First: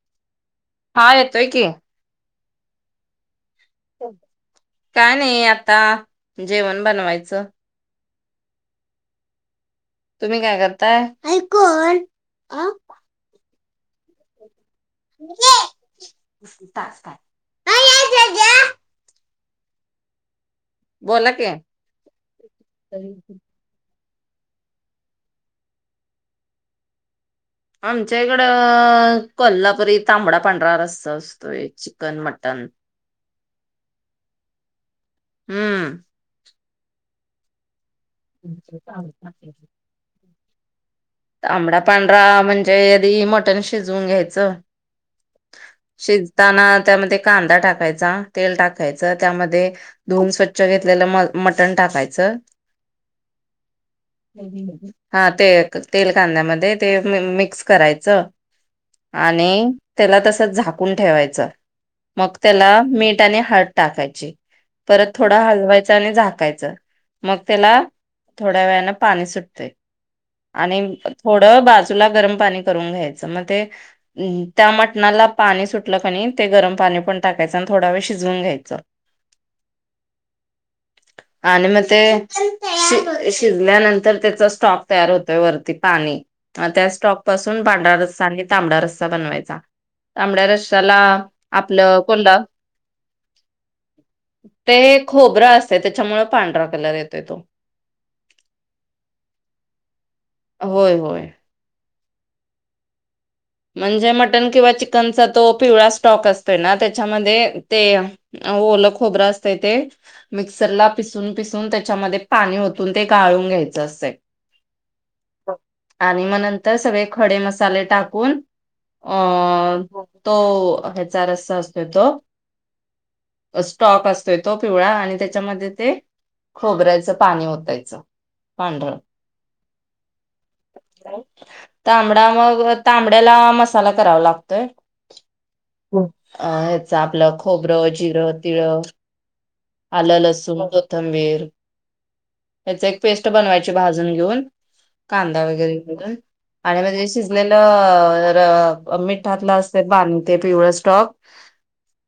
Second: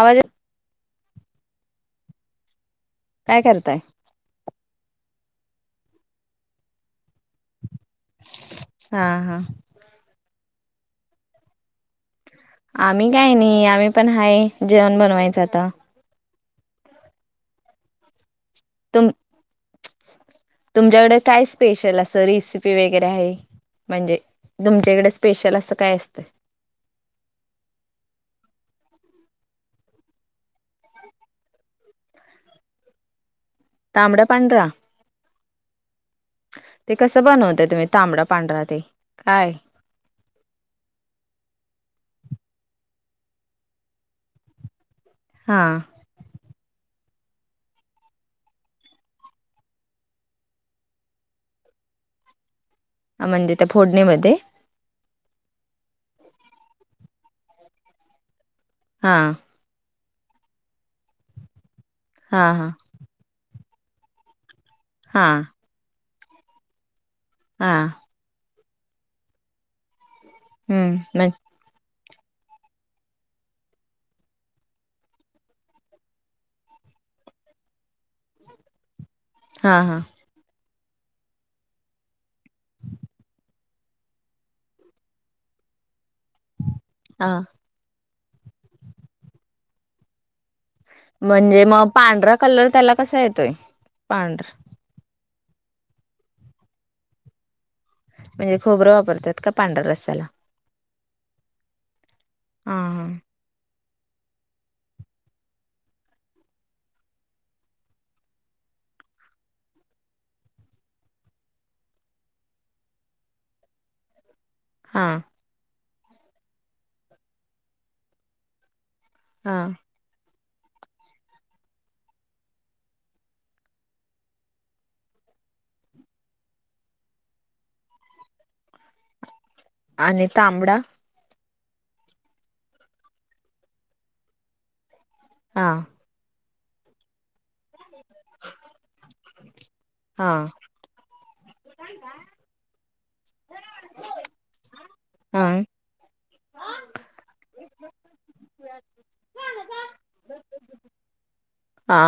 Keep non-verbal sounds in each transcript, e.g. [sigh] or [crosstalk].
आवाज येतो? हा येतोय की. काय करताय? काय नाही आता, जेवण बनवायचं. हा.. हा. तुम्ही काय करताय? आई कोण? आम्ही काय नाही. आम्ही पण हाय. जेवण बनवायचं आता. [unintelligible] तुम, तुमच्याकडे बोला की काय स्पेशल असंत रेसिपी वगैरे आहे?. म्हणजे, तुमच्याकडे स्पेशल असं काय असतं? आमच्या इकड कोल्हापुरी तांबडा पांढरा रस्सा आसतोयच. Chicken, mutton. तांबड पांढरा?. हम्म. ते कसं बनवताय तुम्ही पांढरा ते काय?. तांबडा पांढरा म्हणजे आधी मटण शिजवून घ्यायचं. हा. शिजताना त्यामध्ये कांदा टाकायचा तेल टाकायच त्यामध्ये धुवून स्वच्छ घेतलेलं म मटण टाकायचं. ह म्हणजे त्या फोडणीमध्ये. हा ते तेल कांद्यामध्ये ते मिक्स करायचं. हा आणि त्याला तस झाकून ठेवायचं मग हा हा त्याला मीठ आणि ह टाकायची परत हा. थोडं हलवायच आणि झाकायचं मग हा त्याला थोड्या वेळने पाणी सुटते आणि हम्म म्हण थोडं बाज जुला गरम पाणी करून घ्यायचं मग ते, हम. त्या मटणाला पाणी सुटलं कनी ते गरम पाणी पण टाकायचं आणि थोडा वेळ शिजवून घ्यायचं. हां हां. आणि मग ते श- [inaudible] [unintelligible] ल्यानंतर त्याचा स्टॉक तयार होतोय वरती पाणी त्या स्टॉक हा. पासून पांढरा रस्सा आणि तांबडा रस्सा बनवायचा तांबड्या रस् म्हणजे मग पांढरा कलर त्याला कसा येतोय पांढरा ते खोबरं असततय त्याच्यामुळे पांढरा कलर येतोय तो. म्हणजे खोबरं वापरतात का पांढर्य रस्याला. होय होय. हा हा. म्हणजे मटन किंवा चिकनचा तो पिवळा स्टॉक असतोय ना त्याच्यामध्ये ते अ ओलं खोबरं असतय ते मिक्सरला पिसून पिसून त्याच्यामध्ये पाणी वोतून ते गाळून घ्यायचं असंतय. हा. आणि मग नंतर सगळे खडे मसाले टाकून. अ हा म तो ह्याचा रस्सा असतोय तो अ स्टॉक असतोय तो पिवळा आणि त्याच्यामध्ये ते. खोबरायचं पाणी ओतायचं पांढर. आणि तांबडा तांबडा मग तांब त्याला मसाला करावं लागतोय. हा. ह्याच आपलं खोबरं जिरं तिळ आलं हा लसू कोथिंबीर. याच एक पेस्ट बनवायची भाजून घेऊन कांदा हा वगैरे करून. आणि मग ते शिजलेलं. मिठातलं असतय ते पाणि ते पिवळ स्टॉक. आ.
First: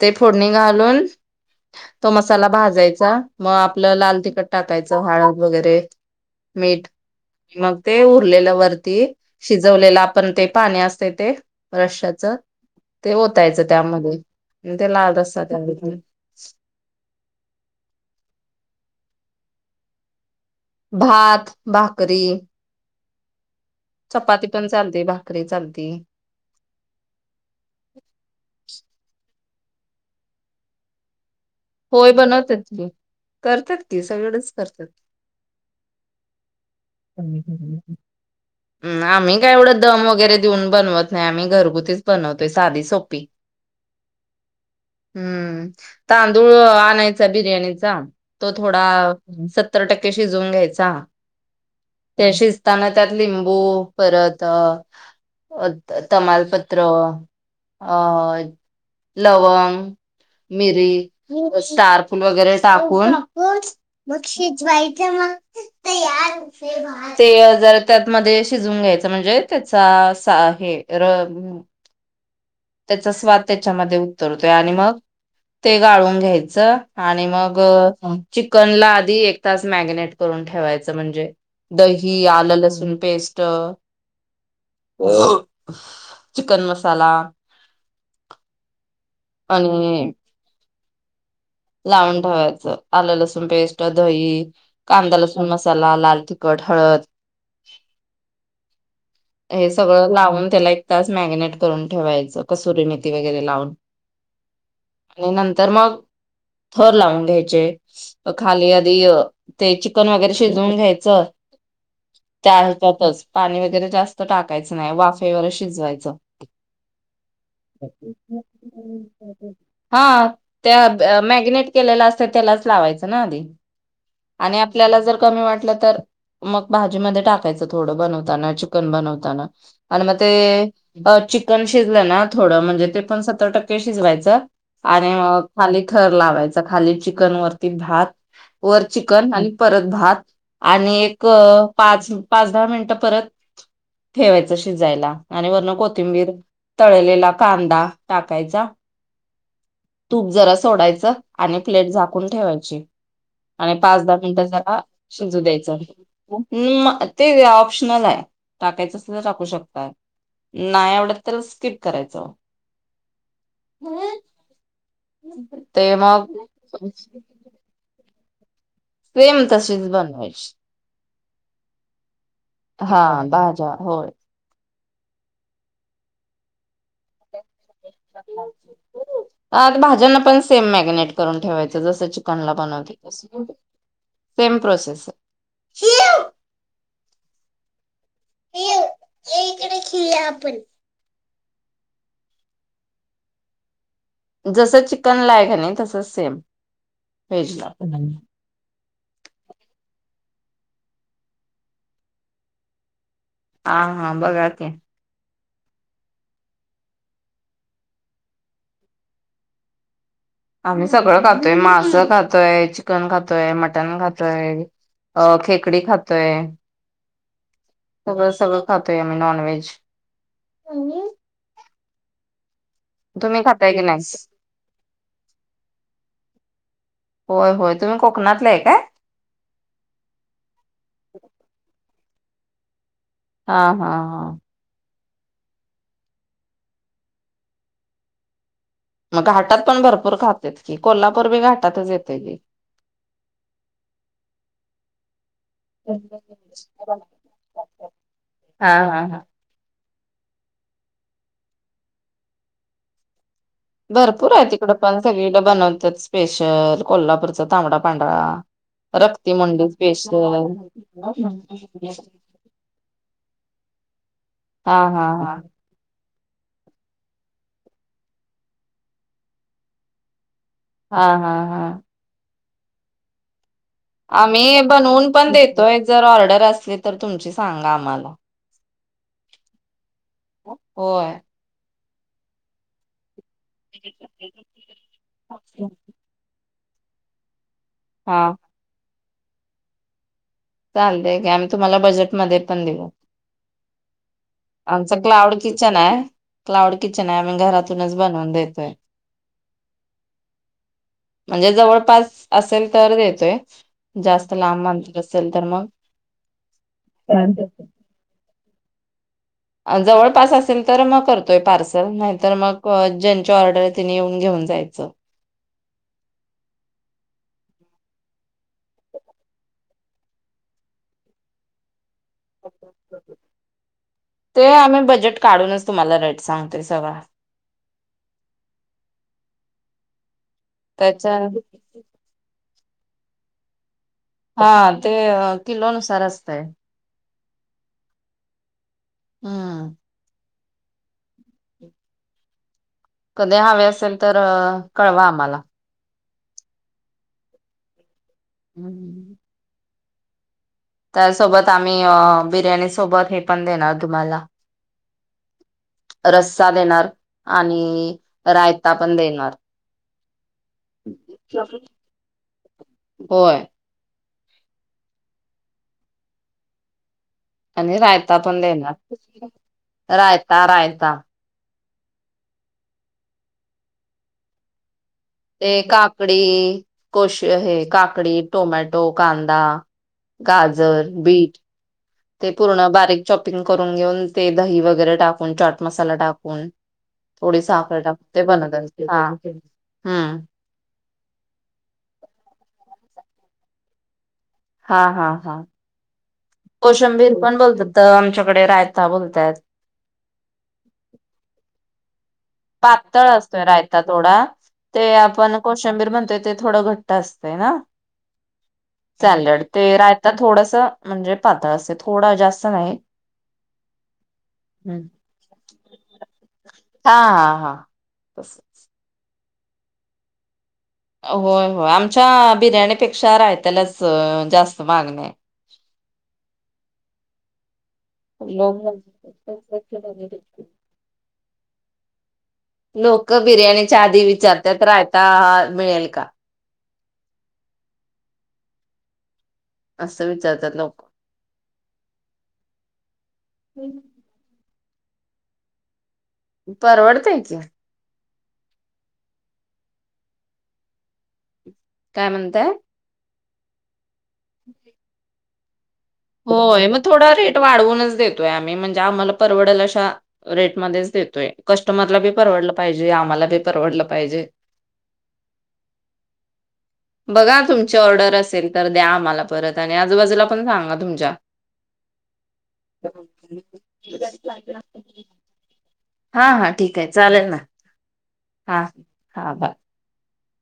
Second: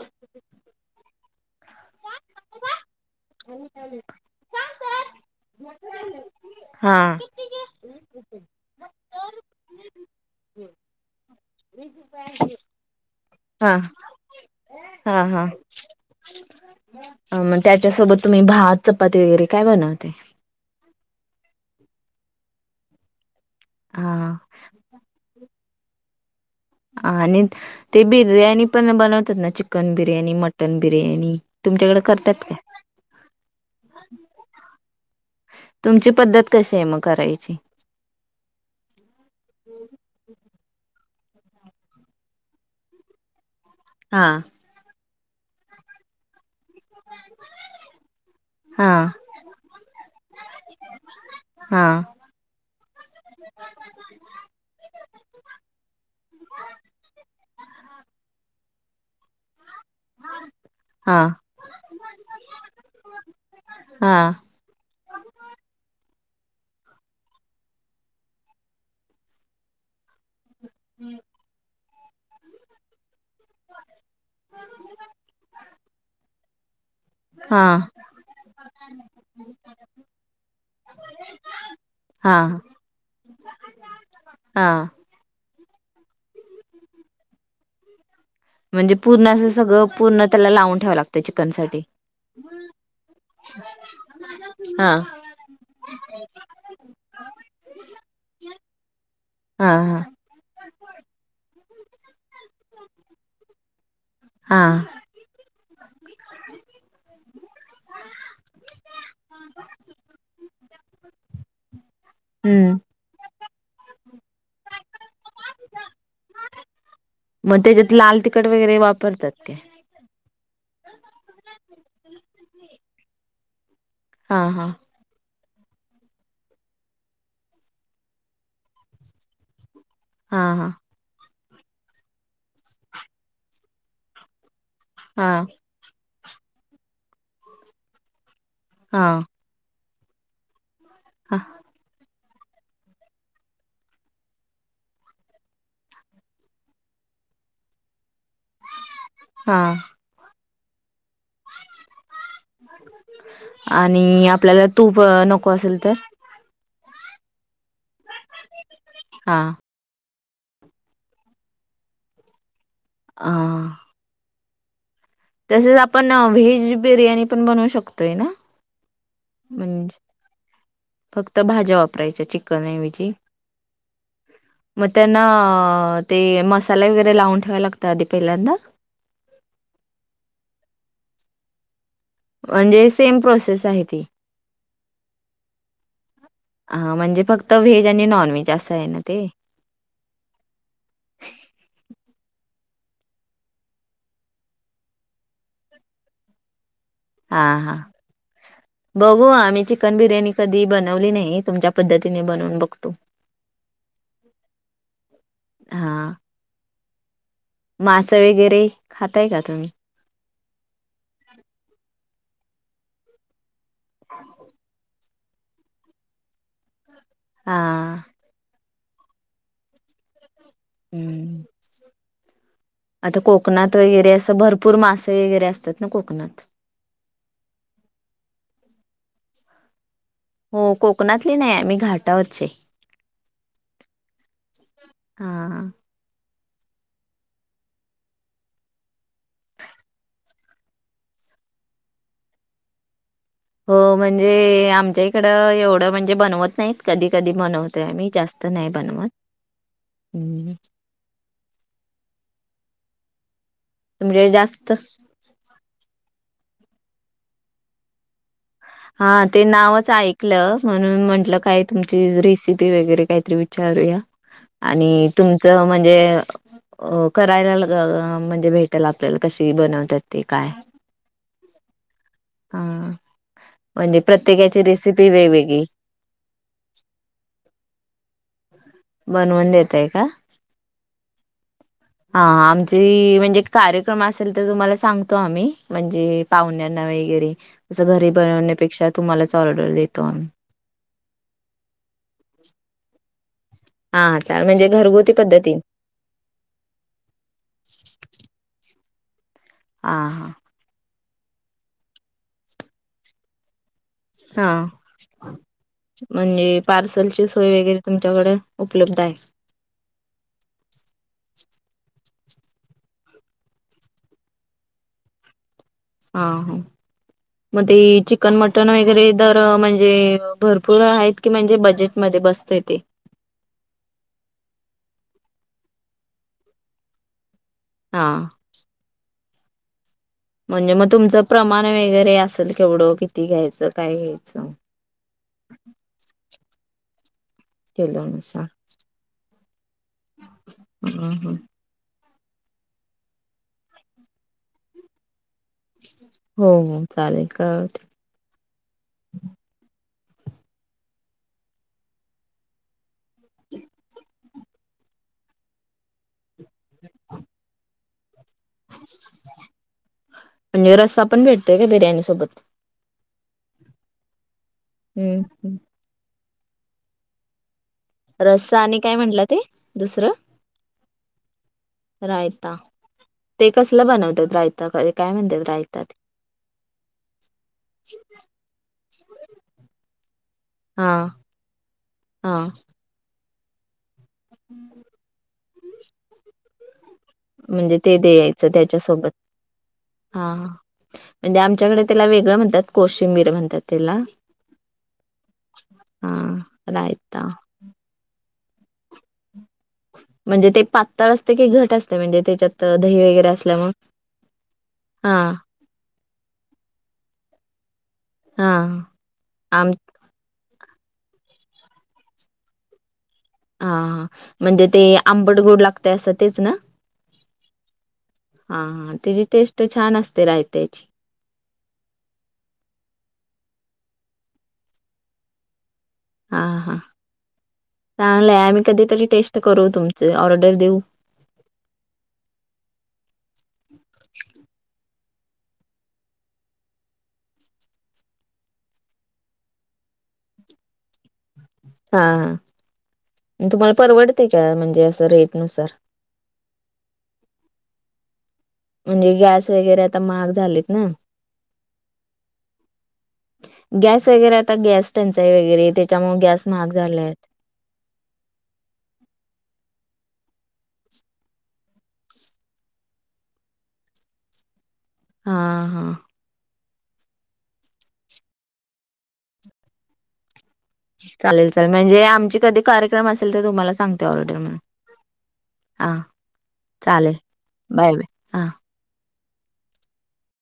ते फोडणी घालून तो मसाला भाजायचा मग आपलं लाल तिखट टाकायचं हळद वगैरे. मीठ हा मग ते उरलेलं वरती शिजवलेला. पण ते पाणी असते ते रश्याच ते ओतायचं हा त्यामध्ये म ते लाल रस्सा हा तयार होतो. अह त्याच्यासोबत तुम्ही भात, चपाती वगैरे काय बनवते? भात, भाकरी, हा चपाती पण चालते भा- करी चालते. आणि ते बिर्याणी पण बनवतात ना चिकन बिर्याणी मटन बिर्याणी तुमच्याकडे होय करतात काय बनवत्यात की करतात की सगळेचं करतात. तुमची पद्धत कशी आहे मग करायची? हम्म, आम्ही काय एवढं दम वगैरे देऊन बनवत नाही आम्ही घरगुतीच बनवतोय साधी सोपी हा. हम्म तांदूळ हा आणायचा बिर्याणीचा तो थोडा हा सत्तर टक्के शिजवून घ्यायचा हां. ते शिजताना त्यात लिंबू परत अह अह त. तमालपत्र अह लवंग मिरी हा मग स्टार फुल वगैरे टाकून, हा मग शि जवायचं मग तयार होतोय भात. ते जरा त्यात मध्ये शिजवून घ्यायचं म्हणजे त्याचा सार हे र हम्म. त्याचा स्वाद त्याच्यामध्ये उतरतोय आणि मग ते गाळून घ्यायचं. आणि मग हा चिकनला आधी एक तास मॅग्नेट करून ठेवायचं म्हणजे दही, हा आलं लसूण पेस्ट. हां. [unintelligible] चिकन मसाला म्हणजे पूर्ण असं सगळं आणि पूर्ण त्याला लावून ठेवाय ला लावून ठेवायचं आलं लसूण पेस्ट, दही, हा. कांदा लसूण मसाला, लाल तिखट, हळद [inaudible] हे हा हा सगळं लावून त्याला एक तास मॅगनेट करून ठेवायचं कस्तुरी मेथी वगैरे लावून हा. म नंतर मग थर लावून घ्यायचे. अह खाली आधी अह ते चिकन वगैरे शिजवून घ्यायचं त्या हम्म ह्याच्यातच पाणी वगैरे जास्त टाकायचं नाही वाफेवर शिजवायचं मग त्याच्यात लाल तिखट वगैरे वापरतात काय. हां त्या मॅगनेट केलेलं असत त्यालाच लावायचं ना आधी हा आणि हा आपल्याला जर कमी वाटलं तर मग भाजी मध्ये टाकायचं थोडं बनवताना चि कन बनवताना आणि म ते हा हा. अह चिकन शिजलं ना थोडं म्हणजे ते पण सत्तर टक्के शिजवायचं आणि हा मग खाली थर लावायचा खाली चिकन वरती भात वर हा चिकन आणि परत भात आणि एक ह पाच पाच दहा मिनिटं परत ठेवायचं शिजायला आणि वरन कोथिंबीर, तळलेला कांदा टाकायचा हा तूप जरा सोडायचं. आणि प्लेट झाकून ठेवायची आणि पाच दहा मिनटं आपल्याला जरा तूप शिजू नको द्यायचं असेल तर अम्म, ते ऑप्शनल आहे टाकायचं असलं तर हा. टाकू शकता नाय आवडत तर स्किप करायचं. आं. उं हूं. तसेच आपण व्हेज बिर्याणी, पण बनवू शकतोय ना? सेम तशीच म्हणजे बनवायची. फक्त भाज्या वापरायच्या हा चिकनऐवजी. भाज्या होय. मग त्यांना ते मसाले वगैरे लावून ठेवायं लागतंय, आधी पहिल्यांदा? आत भाज्यांना पण सेम मॅगिनेट करून ठेवायचं जसं चि कनला म्हणजे बनवते सेम तसं प्रोसेस आहे ती सेम प्रोसेस. हे ईवू. हा म्हणजे फक्त व्हेज आणि नॉन व्हेज, असं हे ना ते. ये इकडे खेळुया आपण. जसं चिकन ला आहे का नाही तसंच सेम. हां व्हेजला हां. बघू आम्ही चिकन बिर्याणी, कधी बनवली नाही. तुमच्या पद्धतीने बनवून बघतो. हा हा, बघा की. हां. मासं वगैरे खाताय का तुम्ही? आम्ही सगळं खातोय, मासं खातोय, चिकन खातोय, मटण खातोय. अं खेकडे खातोय. आ सगळं सगळं खातोय, आम्ही नॉनव्हेज. हम्म आता तुम्ही खाताय कोकणात की वगैरे, नाही असं भरपूर मासे वगैरे असतात ना कोकणात. होय होय. तुम्ही कोकणातलं आहे काय? हो कोकणातली नाही, आम्ही घाटावरचे. हा हा हा. हा. मग घाटात पण भरपूर खातेत की कोल्हापूर बी घाटातंच येतंय. हो म्हणजे आमच्या इकडं एवढं म्हणजे बनवत नाहीत. कधी कधी बनवतोय आम्ही जास्त इथ़ नाही हा हा बनवत, हा हम्म. म्हणजे भरपूर आहे तिकडं जास्त पण, सगळीकडे बनवतात स्पेशल. कोल्हापूरचा तांबडा पांढरा. हा. रक्ती ते मुंडी नावच स्पेशल ऐकलं म्हणून म्हंटलं, काय तुमची रेसिपी वगैरे कायतरी विचारूया हा हा आणि हा तुमचं म्हणजे अ करायला घ घ म्हणजे भेटेल आपल्याला कशी बनवतात ते काय? हा हा हा. हा. म्हणजे आम्ही प्रत्येकाची रेसिपी बनवून पण वेगवेगळी देतोय. जर ऑर्डर असली तर, तुमची सांगा आम्हाला. बनवून देताय का? होय. हा हा. आमचे म्हणजे कार्यक्रम असेल, तर तुम्हाला सांगतो आम्ही. म्हणजे पाहुण्यांना वगैरे, असं घरी हा बनवण्यापेक्षा तुम्हालाच ऑर्डर देतो आम्ही. चालते की आम्ही तुम्हाला बजेटमध्ये पण देऊ. हा चाल म्हणजे आमचं घरगुती क्लाउड पद्धती किचन आहे. क्लाउड किचन आहे. आम्ही घरातूनच बनवून देतोय. हां हां. म्हणजे जवळपास असेल तर देतोय, जास्त हा लांबं अंतर असेल तर मग म्हणजे पार्सलची सोय वगैरे, तुमच्याकडे उपलब्ध आहे. अ जवळपास असेल तर म करतोय पार्सल नाहीतर मग ज्यांची ऑर्डर आहे त्यांनी येऊन घेऊन जायचं हा हा म ते चिकन मटन वगैरे दर म्हणजे भरपूर आहेत की म्हणजे बजेट मध्ये बसतय ते ते आम्ही बजेट काढूनच तुम्हाला रेट सांगतोय सगळा हा म्हणजे म तुमचं त्याच्या प्रमाण वगरे असेल केवढं किती घ्यायचं काय घ्यायचं हा ते किलो नुसार असतंय किलो नुसार ह हम. हम कधी हवे असेल तर कळवा आम्हाला हम हम चालेल कळवते हम हम त्या सोबत आम्ही बिर्याणी सोबत हे पण देणार तुम्हाला रस्सा देणार आणि रायता पण देणार [inaudible] म्हणजे रस्सा पण भेटतोय का बिर्याणी सोबत? होय हम हम आणि रायता पण रस्सा आणि देणार काय म्हटलं ते दुसरं? रायता रायता रायता ते कसलं बनवत्यात रायता बाहीर ते काकडी कोश हे काकडी, टोमॅटो, कांदा गाजर, हा बीट ते हा पूर्ण बारीक चॉपिंग करून घेऊन ते दही वगैरे टाकून चाट मसाला टाकून थोडी म्हणजे साखर टाकून ते द्यायचं बनवत्यात हा त्याच्यासोबत हा म्हणजे आमच्याकड त्याला वेगळं म्हणत्यात कोशिंबीर म्हणत्यात त्याला हा हा हा हम कोशंबीर पण बोलत्यात आमच्याकडे रायता बोलत्यात म्हणजे ते पातळ असतय की घट असतय म्हणजे त्याच्यात दही पातळ वगैरे असतोय असल्यामुळे रायता थोडा ते हा आपण कोशंबीर म्हणतोय ते थोड घट्ट असतय ना हा सॅलड ते आम रायता थोडस म्हणजे पातळ असय थोडं जास्त नाही हा हा म्हणजे ते आंबड गोड लागतय असं तेच ना हा हा हा. आस हा हा त्याची टेस्ट छान असत्या रायत्याची होय होय आमच्या बिर्याणी पेक्षा रायत्यालाच जास्त मागणी हाय हा हा चांगल हाय आम्ही कधीतरी टेस्ट करू तुमच लोक ऑर्डर देऊ लोक बिर्याणीच्या आधी विचारत्यात रायता मिळेल का असं विचारत्यात लोक हा हा म तुम्हाला परवडतय काय म्हणजे असं रेट नुसार परवडतंय की म्हणजे गॅस वगैरे आता महाग झालेत ना काय म्हणताय गॅस वगैरे आता गॅस टंचाई वगैरे त्याच्यामुळे गॅस होय, महाग मग झाले थोडा आहेत. रेट वाढवूनच देतोय आम्ही म्हणजे आम्हाला परवडल अशा रेटमध्येच देतोय कस्टमरला बी परवडलं पाहिजे आम्हाला बी परवडलं पाहिजे. हा हा बघा तुमची ऑर्डर असेल तर द्या आम्हाला परत आणि आजूबाजूला पण सांगा. तुमच्या. चालेल चालेल म्हणजे आमचे कधी कार्यक्रम असेल तर तुम्हाला सांगते ऑर्डर मग. हां हा ठीक आहे चालेल ना बाय बाय हा हा बरं.